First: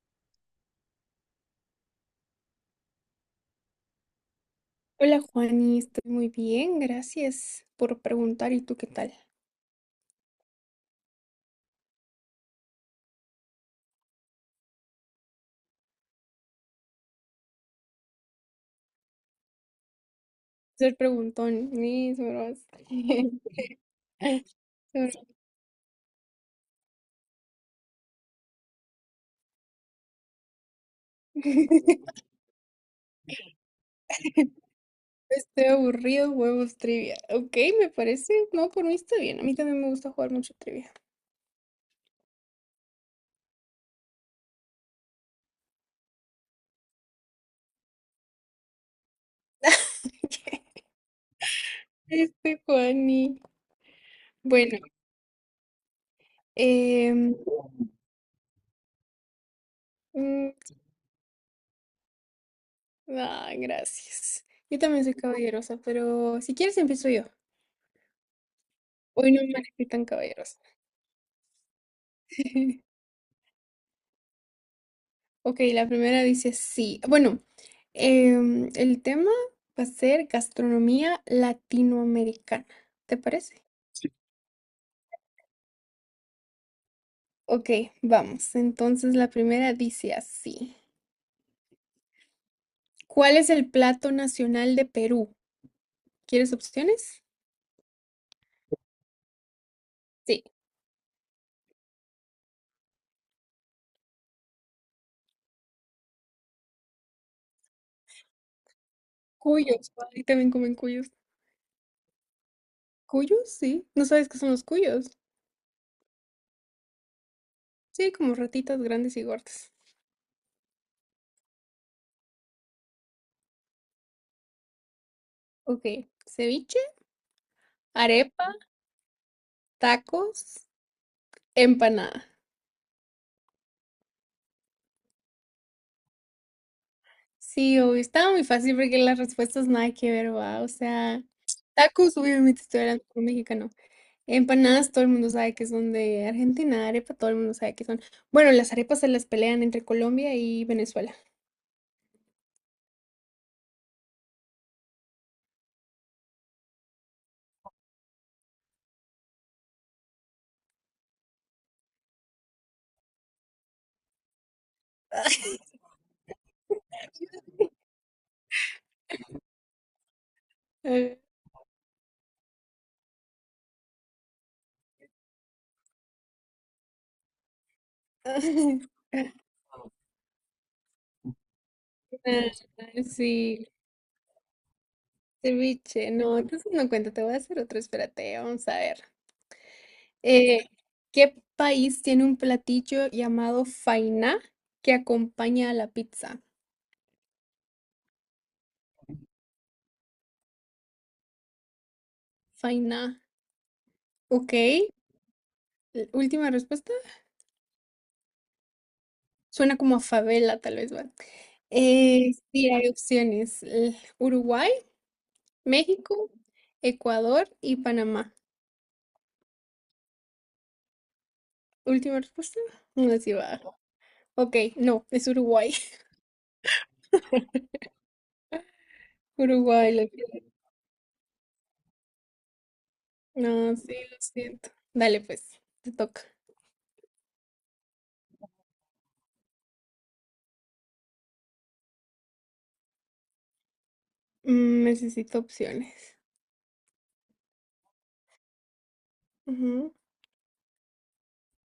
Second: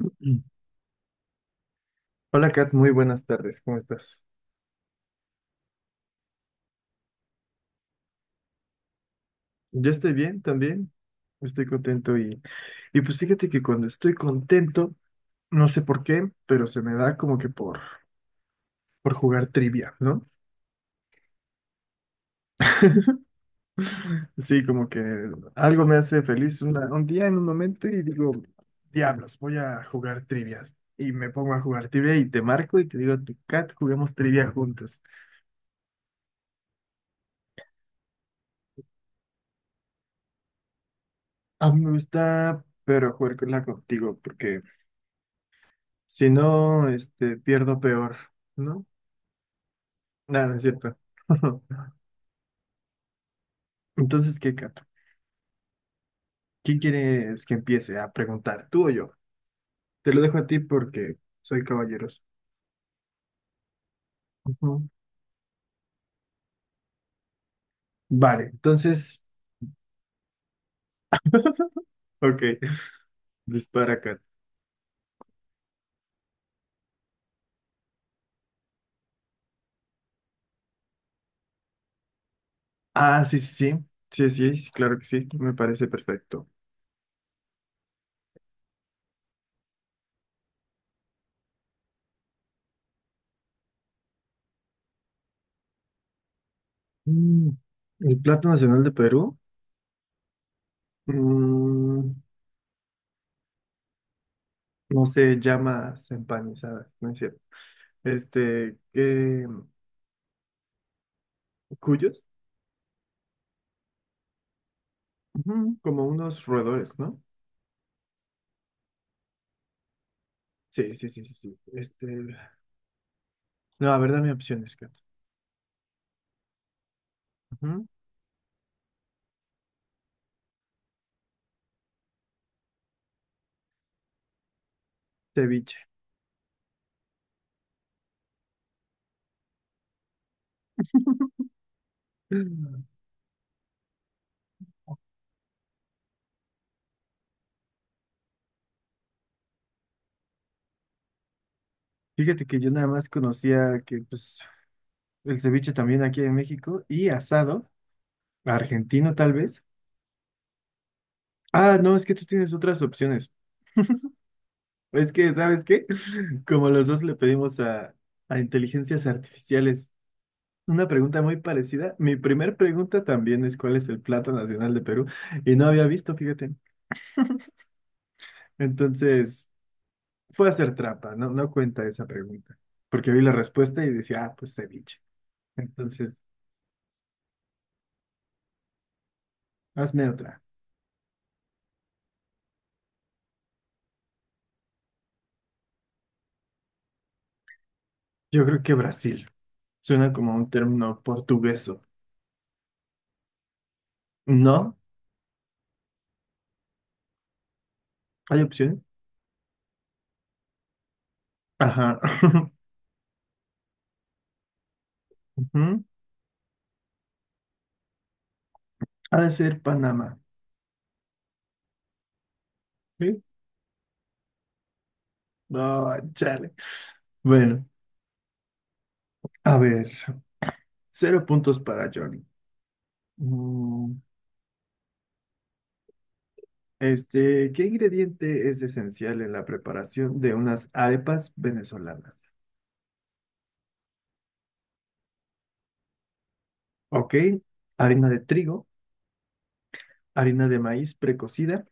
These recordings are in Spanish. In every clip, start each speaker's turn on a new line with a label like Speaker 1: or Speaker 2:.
Speaker 1: Mm. Hola, Kat, muy buenas tardes, ¿cómo estás?
Speaker 2: Hola Juani, estoy muy bien, gracias por preguntar. ¿Y tú qué tal?
Speaker 1: Yo estoy bien también, estoy contento y pues fíjate que cuando estoy contento, no sé por qué, pero se me da como que por jugar trivia, ¿no?
Speaker 2: Ser preguntón, mis bros.
Speaker 1: Sí, como que algo me hace feliz un día en un momento y digo, diablos, voy a jugar trivias. Y me pongo a jugar trivia y te marco y te digo, Kat, juguemos trivia juntos.
Speaker 2: Estoy aburrido, huevos trivia. Ok, me parece. No, por mí está bien. A mí también me gusta jugar mucho trivia.
Speaker 1: A mí me gusta, pero jugarla contigo, porque si no, pierdo peor, ¿no? Nada, no es cierto.
Speaker 2: Este Juani.
Speaker 1: Entonces, ¿qué,
Speaker 2: Bueno,
Speaker 1: Cato? ¿Quién
Speaker 2: em,
Speaker 1: quieres que empiece a preguntar? ¿Tú o yo? Te lo dejo a
Speaker 2: mm,
Speaker 1: ti porque soy caballeroso.
Speaker 2: gracias. Yo
Speaker 1: Ujú.
Speaker 2: también soy caballerosa, pero si quieres empiezo yo.
Speaker 1: Vale, entonces,
Speaker 2: Hoy no me elegí tan caballerosa.
Speaker 1: ok, dispara, Cato.
Speaker 2: Ok, la primera dice sí. Bueno, el tema va a ser gastronomía latinoamericana. ¿Te
Speaker 1: Ah, sí, sí,
Speaker 2: parece?
Speaker 1: sí. Sí, sí, sí, claro que sí. Me parece perfecto.
Speaker 2: Ok, vamos. Entonces la primera dice así. ¿Cuál es el plato nacional de Perú? ¿Quieres opciones?
Speaker 1: Mm, el plato nacional de Perú,
Speaker 2: Sí.
Speaker 1: mm, no sé, llamas empanizadas, no es cierto. Este, eh,
Speaker 2: Cuyos. Ahí también comen cuyos.
Speaker 1: cuyos.
Speaker 2: ¿Cuyos? Sí. ¿No sabes qué son los cuyos?
Speaker 1: Ujú, como unos roedores, ¿no?
Speaker 2: Sí, como ratitas grandes y gordas.
Speaker 1: Sí, sí, sí, sí, sí. No, a ver, dame opciones.
Speaker 2: Ok. Ceviche,
Speaker 1: Ujú.
Speaker 2: arepa, tacos, empanada.
Speaker 1: Ceviche.
Speaker 2: Sí, obvio, estaba muy fácil porque las respuestas nada que ver, va. O sea, tacos, obviamente estoy hablando por mexicano. Empanadas, todo el mundo sabe que son de Argentina. Arepa, todo el mundo sabe que son. Bueno, las arepas se las pelean entre Colombia y Venezuela.
Speaker 1: Fíjate que yo nada más conocía que pues el ceviche también aquí en México y asado, argentino tal vez. Ah, no, es que tú tienes otras opciones. Es que, ¿sabes qué? Como los dos le pedimos a inteligencias artificiales una
Speaker 2: Eh,
Speaker 1: pregunta muy parecida, mi primer pregunta también es ¿cuál es el plato nacional de Perú? Y no había visto, fíjate. Entonces, fue a hacer trampa, no cuenta esa pregunta,
Speaker 2: Ah,
Speaker 1: porque vi la
Speaker 2: sí,
Speaker 1: respuesta y decía, ah, pues ceviche.
Speaker 2: ceviche.
Speaker 1: Entonces,
Speaker 2: No, entonces no cuenta. Te voy a hacer otro. Espérate, vamos a ver.
Speaker 1: hazme otra.
Speaker 2: Eh, ¿Qué país tiene un platillo llamado faina que acompaña a la pizza?
Speaker 1: Yo creo que Brasil. Suena como un término portugueso.
Speaker 2: Faina. Ok.
Speaker 1: ¿No?
Speaker 2: Última respuesta.
Speaker 1: ¿Hay opciones?
Speaker 2: Suena como a favela, tal vez, ¿va?
Speaker 1: Ajá.
Speaker 2: Sí, hay opciones. Uruguay,
Speaker 1: Ujú.
Speaker 2: México, Ecuador y Panamá.
Speaker 1: Ha de ser Panamá.
Speaker 2: Última respuesta. No sé
Speaker 1: ¿Sí?
Speaker 2: si va. Ok, no, es Uruguay.
Speaker 1: No, chale. Bueno, a ver.
Speaker 2: Uruguay, lo siento.
Speaker 1: Cero puntos para Johnny.
Speaker 2: No, sí,
Speaker 1: Mm,
Speaker 2: lo siento. Dale, pues, te toca.
Speaker 1: este, ¿qué ingrediente es esencial en la preparación de unas arepas venezolanas?
Speaker 2: Mm, necesito opciones.
Speaker 1: Ok, harina de trigo,
Speaker 2: Ujú.
Speaker 1: harina de maíz precocida,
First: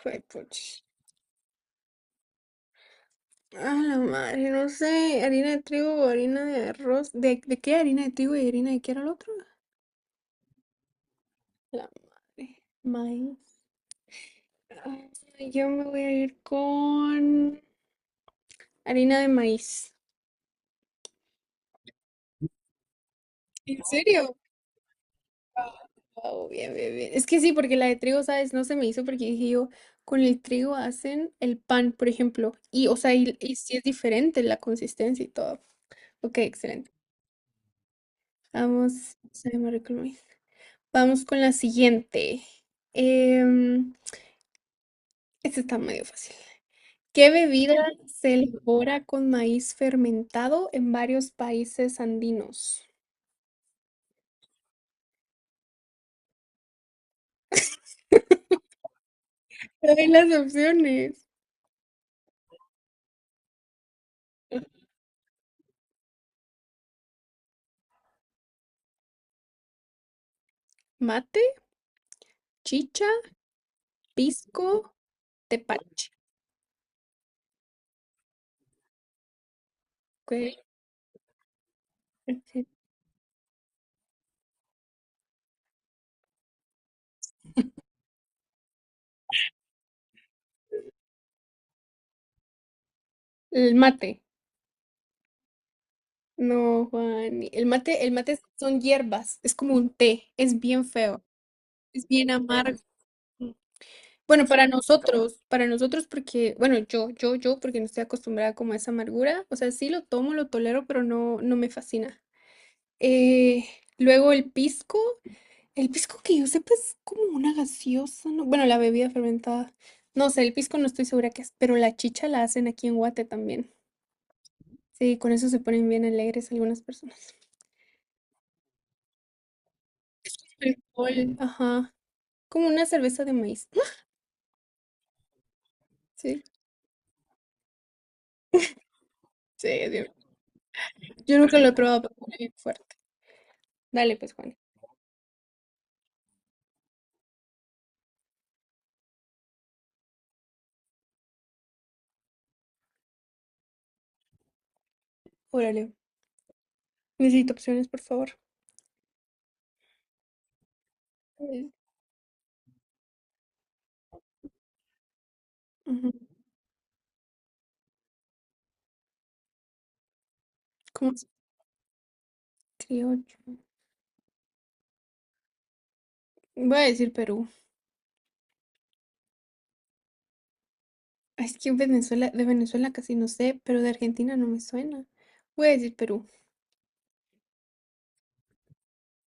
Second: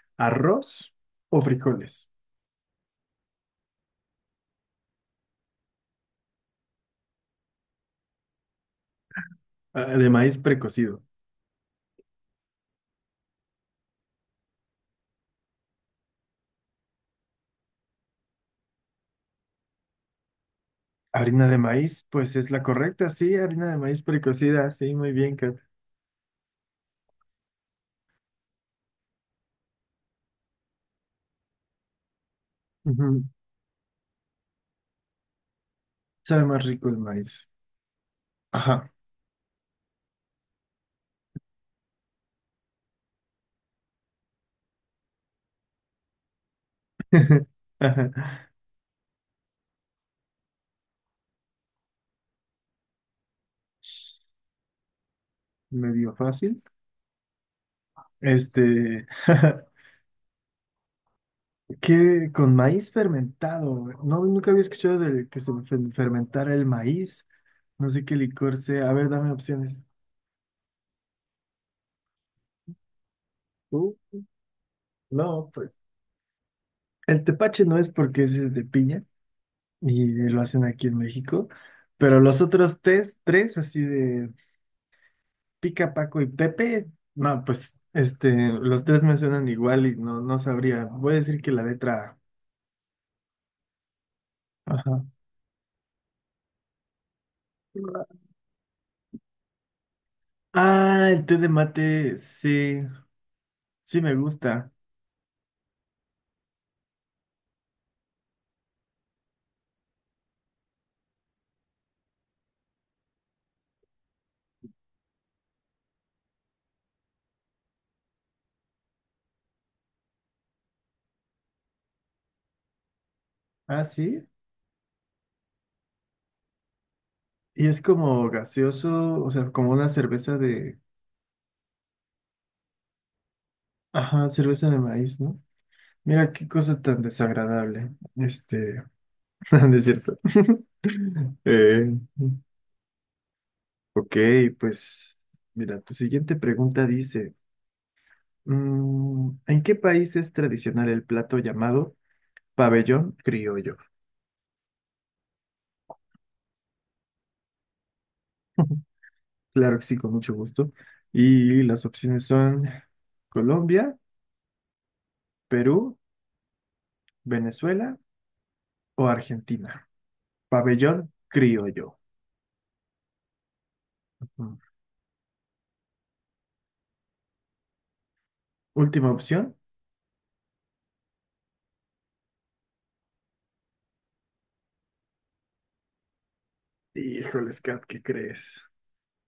Speaker 2: Fue, puch.
Speaker 1: arroz o frijoles.
Speaker 2: A la madre, no sé, harina de trigo o harina de arroz. ¿De qué harina de trigo y harina de qué era el otro?
Speaker 1: Ah, de maíz precocido.
Speaker 2: La madre. Maíz. Ay, yo me voy a ir con harina de maíz.
Speaker 1: Harina de maíz, pues es la correcta, sí, harina de
Speaker 2: ¿En
Speaker 1: maíz
Speaker 2: serio?
Speaker 1: precocida, sí, muy bien, Kat.
Speaker 2: Wow, bien, bien, bien. Es que sí, porque la de trigo, ¿sabes? No se me hizo porque dije yo, con el trigo hacen el pan, por ejemplo. Y, o sea,
Speaker 1: Ujú.
Speaker 2: y sí es diferente la consistencia y todo. Ok,
Speaker 1: Sabe más rico
Speaker 2: excelente.
Speaker 1: el maíz. Ajá.
Speaker 2: Vamos, se me arregló el maíz. Vamos con la siguiente. Em, Este está medio fácil. ¿Qué bebida se
Speaker 1: Ajá.
Speaker 2: elabora con maíz fermentado en varios países andinos?
Speaker 1: Medio fácil. Este,
Speaker 2: Trae las opciones.
Speaker 1: ¿qué con maíz fermentado? No, nunca había escuchado del que se fermentara el maíz. No sé qué licor sea. A ver, dame opciones.
Speaker 2: Mate, chicha,
Speaker 1: Uh,
Speaker 2: pisco,
Speaker 1: no, pues.
Speaker 2: tepache.
Speaker 1: El tepache no es porque es de piña y
Speaker 2: Ok,
Speaker 1: lo hacen aquí en México. Pero los
Speaker 2: ok.
Speaker 1: otros tres, así de, Pica, Paco y Pepe. No, pues este, los tres me suenan igual y no, no sabría. Voy a decir que la letra
Speaker 2: El mate.
Speaker 1: A. Ajá.
Speaker 2: No, Juan. El mate son hierbas. Es como un té. Es bien
Speaker 1: Ah, el
Speaker 2: feo.
Speaker 1: té de mate,
Speaker 2: Es bien
Speaker 1: sí,
Speaker 2: amargo.
Speaker 1: sí me
Speaker 2: Bueno,
Speaker 1: gusta.
Speaker 2: para nosotros porque, bueno, yo, porque no estoy acostumbrada como a esa amargura. O sea, sí lo tomo, lo tolero, pero no, no me fascina. Eh, luego el pisco. El pisco que yo sepa es como una gaseosa, ¿no? Bueno, la bebida fermentada. No sé, el pisco no estoy segura qué es, pero la chicha la hacen aquí en Guate también.
Speaker 1: Ah, sí.
Speaker 2: Sí, con eso se ponen bien alegres algunas personas.
Speaker 1: Y es como gaseoso, o sea, como una cerveza de,
Speaker 2: Alcohol. Ajá. Como una cerveza de maíz.
Speaker 1: ajá, cerveza de maíz, ¿no? Mira
Speaker 2: Sí,
Speaker 1: qué cosa tan desagradable. Este,
Speaker 2: sí,
Speaker 1: no es
Speaker 2: es bien.
Speaker 1: cierto.
Speaker 2: Yo nunca lo he
Speaker 1: Eh,
Speaker 2: probado, pero es bien fuerte.
Speaker 1: ok,
Speaker 2: Dale, pues, Juan.
Speaker 1: pues, mira, tu siguiente pregunta dice. Mm, ¿en qué país es tradicional el plato llamado pabellón criollo?
Speaker 2: Órale. Necesito opciones, por favor.
Speaker 1: Claro que sí, con mucho gusto. Y
Speaker 2: Eh,
Speaker 1: las opciones son Colombia, Perú,
Speaker 2: ujú,
Speaker 1: Venezuela o Argentina. Pabellón
Speaker 2: ¿Cómo se
Speaker 1: criollo.
Speaker 2: criollo?
Speaker 1: Mm.
Speaker 2: Voy a decir Perú.
Speaker 1: Última opción.
Speaker 2: Es que en Venezuela, de Venezuela casi no sé, pero de Argentina no me suena. Voy a decir Perú,
Speaker 1: Híjoles, Kat, ¿qué crees?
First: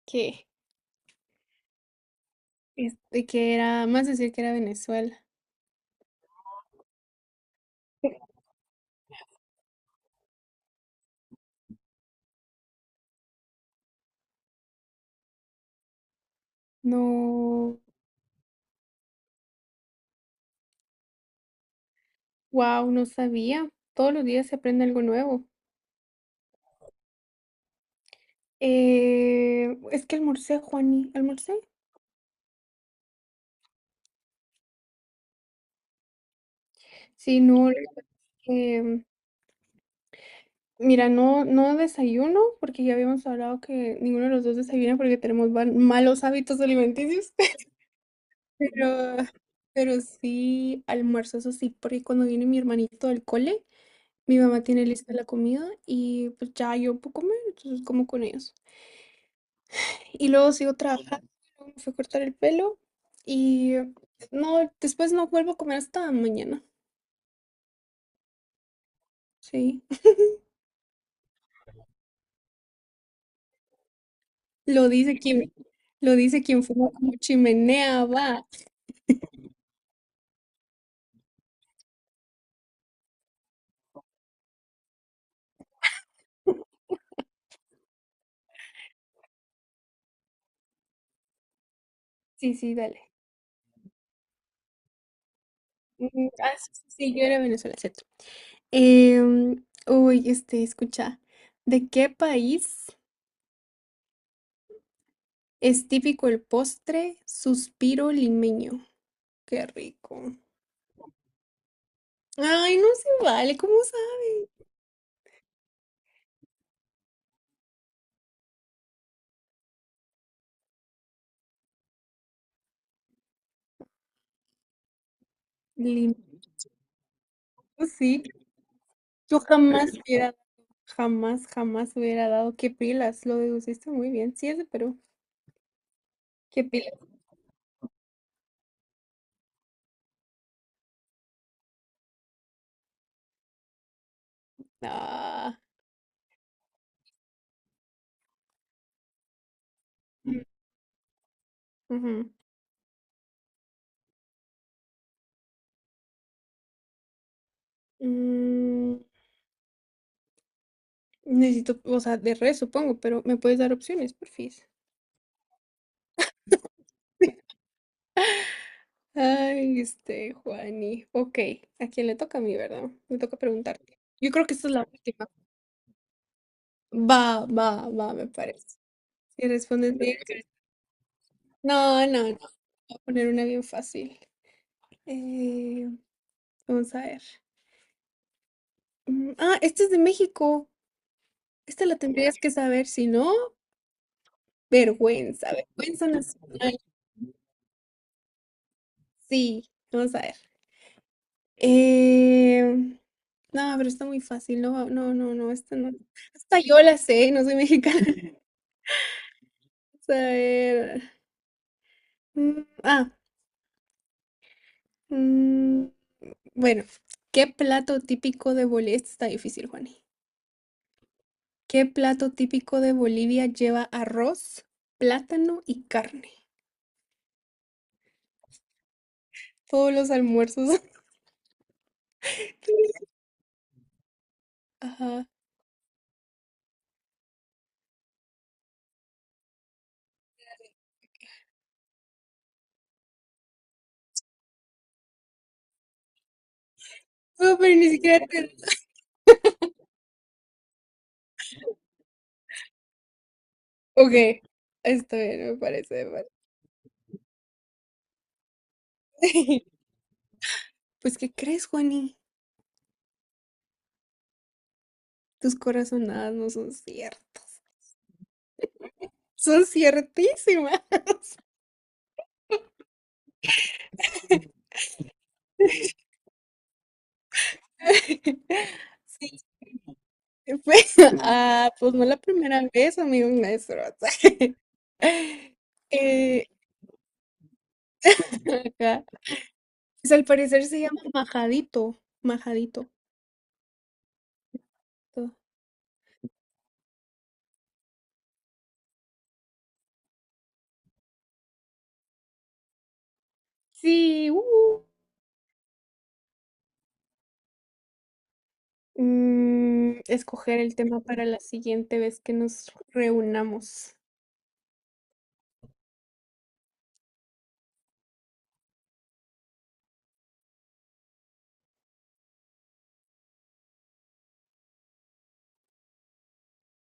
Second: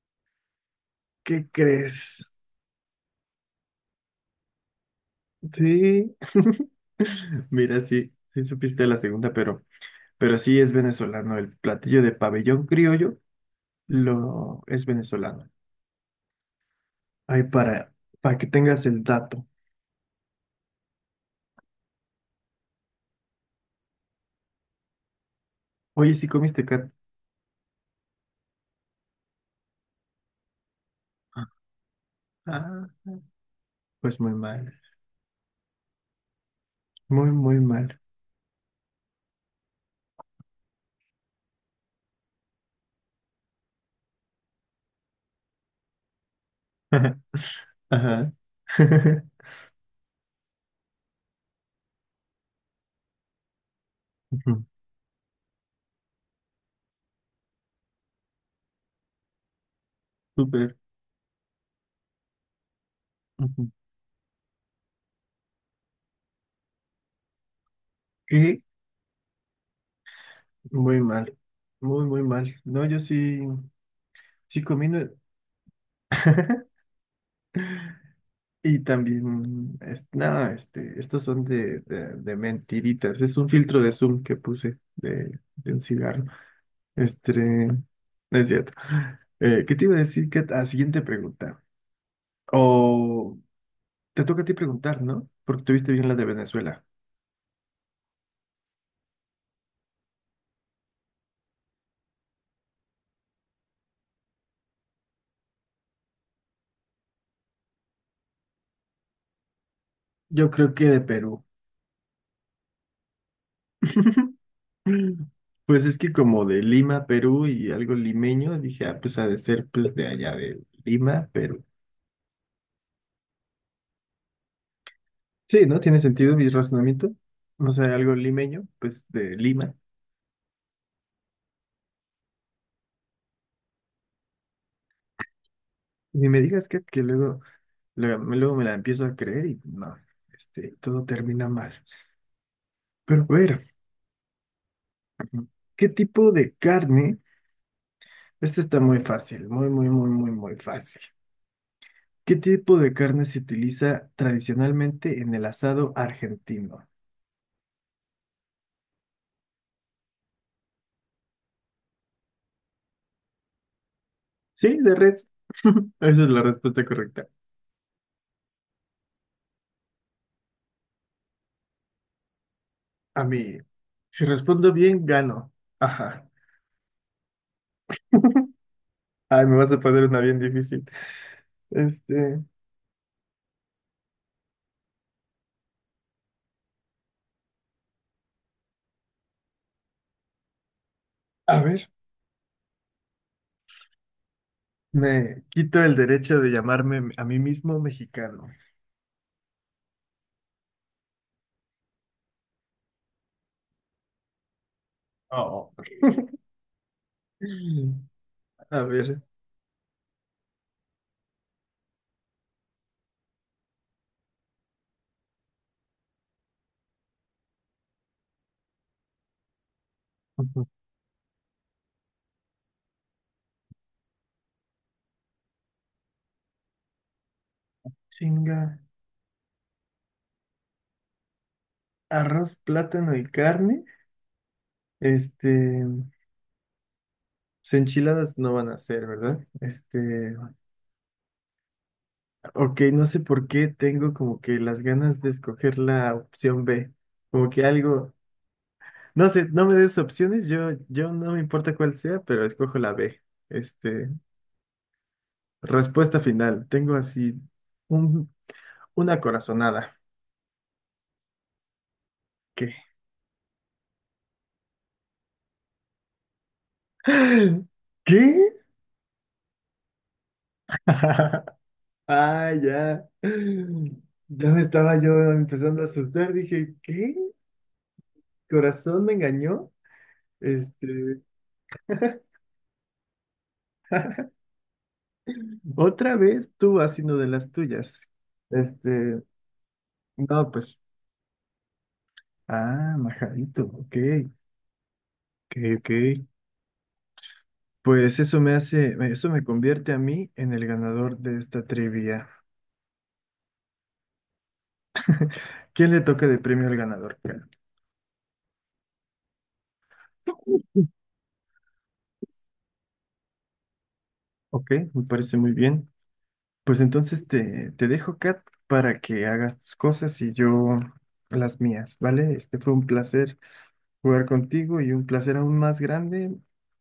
Speaker 2: que,
Speaker 1: ¿Qué crees?
Speaker 2: este, que era, más decir que era Venezuela.
Speaker 1: Sí. Mira, sí, sí supiste la segunda, pero sí es venezolano. El platillo de pabellón criollo lo es venezolano. Ahí
Speaker 2: No,
Speaker 1: para que tengas el dato.
Speaker 2: wow, no sabía. Todos los días se aprende algo nuevo.
Speaker 1: Oye, si comiste, Cat.
Speaker 2: Es que almorcé, Juani, almorcé.
Speaker 1: Ah, pues muy mal. Muy,
Speaker 2: Sí,
Speaker 1: muy
Speaker 2: no, la
Speaker 1: mal.
Speaker 2: verdad que, mira, no, no desayuno, porque ya habíamos hablado que ninguno de los dos desayuna porque tenemos malos hábitos alimenticios.
Speaker 1: Ajá.
Speaker 2: Pero, pero sí almuerzo, eso sí, porque cuando viene mi hermanito del cole, mi mamá
Speaker 1: Ujú.
Speaker 2: tiene lista la comida y pues ya yo puedo comer, entonces como con ellos. Y luego sigo
Speaker 1: Súper.
Speaker 2: trabajando, luego me fui a cortar el pelo
Speaker 1: Ujú.
Speaker 2: y no, después no vuelvo a comer hasta mañana,
Speaker 1: ¿Qué?
Speaker 2: sí.
Speaker 1: Muy mal. Muy, muy mal. No, yo sí, sí comí.
Speaker 2: Lo
Speaker 1: No.
Speaker 2: dice quien, lo dice quien fuma como chimenea, va.
Speaker 1: Y también, no, este, estos son de mentiritas. Es un filtro de Zoom que puse de un cigarro. Este, no es cierto. ¿Qué te iba a decir? ¿Qué, ¿a siguiente pregunta?
Speaker 2: Sí, sí, dale.
Speaker 1: O. Te toca a ti preguntar, ¿no? Porque tuviste bien la de
Speaker 2: Sí,
Speaker 1: Venezuela.
Speaker 2: sí, sí, yo era de Venezuela, cierto. Uy, este, escucha, ¿de qué país? Es típico el postre suspiro limeño. Qué rico.
Speaker 1: Yo creo que de Perú.
Speaker 2: Ay, no se vale. ¿Cómo sabe?
Speaker 1: Mm. Pues es que como de Lima, Perú y algo limeño, dije, ah, pues ha de ser pues de allá de Lima, Perú. Sí, ¿no? ¿Tiene
Speaker 2: Lim-
Speaker 1: sentido mi razonamiento? O sea, algo
Speaker 2: Sí,
Speaker 1: limeño, pues de
Speaker 2: yo
Speaker 1: Lima.
Speaker 2: jamás hubiera, jamás, jamás hubiera dado. Qué pilas, lo deduciste muy bien. Sí, es de Perú.
Speaker 1: Ni me
Speaker 2: Qué
Speaker 1: digas
Speaker 2: pilas.
Speaker 1: que luego, luego me la empiezo a creer y no, este, todo termina mal. Pero a ver,
Speaker 2: Ah.
Speaker 1: ¿qué tipo de carne? Este está muy fácil, muy, muy, muy, muy, muy fácil.
Speaker 2: Ujú.
Speaker 1: ¿Qué tipo de carne se utiliza tradicionalmente en el asado argentino?
Speaker 2: Mm, necesito, o sea, de res, supongo, pero me puedes dar opciones, porfis.
Speaker 1: Sí, de res. Esa es la respuesta correcta.
Speaker 2: Ay, este, Juani. Ok, ¿a quién le toca a mí, verdad? Me
Speaker 1: A
Speaker 2: toca
Speaker 1: mí,
Speaker 2: preguntarte.
Speaker 1: si
Speaker 2: Yo creo que esta
Speaker 1: respondo
Speaker 2: es la
Speaker 1: bien,
Speaker 2: última.
Speaker 1: gano. Ajá.
Speaker 2: Va, va, va, me parece.
Speaker 1: Ay,
Speaker 2: Si
Speaker 1: me vas a
Speaker 2: respondes
Speaker 1: poner
Speaker 2: bien.
Speaker 1: una bien difícil.
Speaker 2: No, no, no.
Speaker 1: Este,
Speaker 2: Voy a poner una bien fácil. Eh, vamos a ver. Esta es de México.
Speaker 1: a
Speaker 2: Esta
Speaker 1: ver,
Speaker 2: la tendrías que saber, si no,
Speaker 1: me
Speaker 2: vergüenza,
Speaker 1: quito el
Speaker 2: vergüenza
Speaker 1: derecho de
Speaker 2: nacional.
Speaker 1: llamarme a mí mismo mexicano.
Speaker 2: Sí, vamos a ver. Eh, no, pero está muy fácil. No, no, no, no,
Speaker 1: Oh.
Speaker 2: esta no. Hasta yo la sé, no soy mexicana.
Speaker 1: A ver,
Speaker 2: Vamos a ver. Mm, Ah, mm, bueno, ¿qué plato típico de Bolivia? Esta está difícil, Juani. ¿Qué plato típico de Bolivia lleva arroz, plátano y carne?
Speaker 1: chinga.
Speaker 2: Todos los almuerzos.
Speaker 1: Arroz, plátano y carne.
Speaker 2: Ajá.
Speaker 1: Este, pues, enchiladas no van a ser, ¿verdad? Este, ok, no sé por qué tengo como que las ganas de escoger la opción B. Como
Speaker 2: No,
Speaker 1: que
Speaker 2: pero ni
Speaker 1: algo,
Speaker 2: siquiera te...
Speaker 1: no sé, no me des opciones, yo, no me importa cuál sea, pero escojo la B. Este,
Speaker 2: Ok, está bien, me parece, me
Speaker 1: respuesta
Speaker 2: parece.
Speaker 1: final. Tengo así un, una corazonada.
Speaker 2: Pues, ¿qué crees, Juani?
Speaker 1: ¿Qué?
Speaker 2: Tus corazonadas no son ciertas.
Speaker 1: ¿Qué?
Speaker 2: Son ciertísimas.
Speaker 1: Ah, ya. Ya me estaba yo empezando a asustar. Dije, ¿qué? ¿Corazón me
Speaker 2: Sí,
Speaker 1: engañó?
Speaker 2: pues,
Speaker 1: Este,
Speaker 2: ah, pues no la primera vez, amigo maestro.
Speaker 1: otra
Speaker 2: Eh,
Speaker 1: vez tú haciendo de las tuyas.
Speaker 2: ajá.
Speaker 1: Este,
Speaker 2: Pues al
Speaker 1: no,
Speaker 2: parecer
Speaker 1: pues,
Speaker 2: se llama majadito, majadito.
Speaker 1: ah, majadito, ok, ok, ok. Pues eso me hace, eso me convierte a mí en el ganador de esta trivia.
Speaker 2: Sí, uh.
Speaker 1: ¿Quién le toca de premio al ganador, Kat?
Speaker 2: Mm, escoger el tema para la siguiente vez que nos reunamos.
Speaker 1: Ok, me parece muy bien. Pues entonces te dejo, Kat, para que hagas tus cosas y yo las mías, ¿vale? Este fue un placer jugar contigo y un placer aún más grande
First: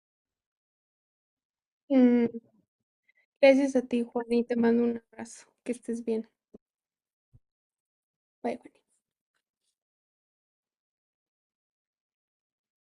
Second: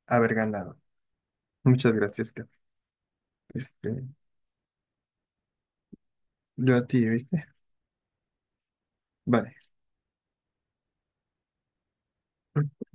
Speaker 1: haber ganado. Muchas
Speaker 2: Mm,
Speaker 1: gracias, Kat.
Speaker 2: gracias a ti,
Speaker 1: Este,
Speaker 2: Juan, y te mando un abrazo. Que estés bien.
Speaker 1: yo a ti, ¿viste?
Speaker 2: Bye, bye.
Speaker 1: Vale.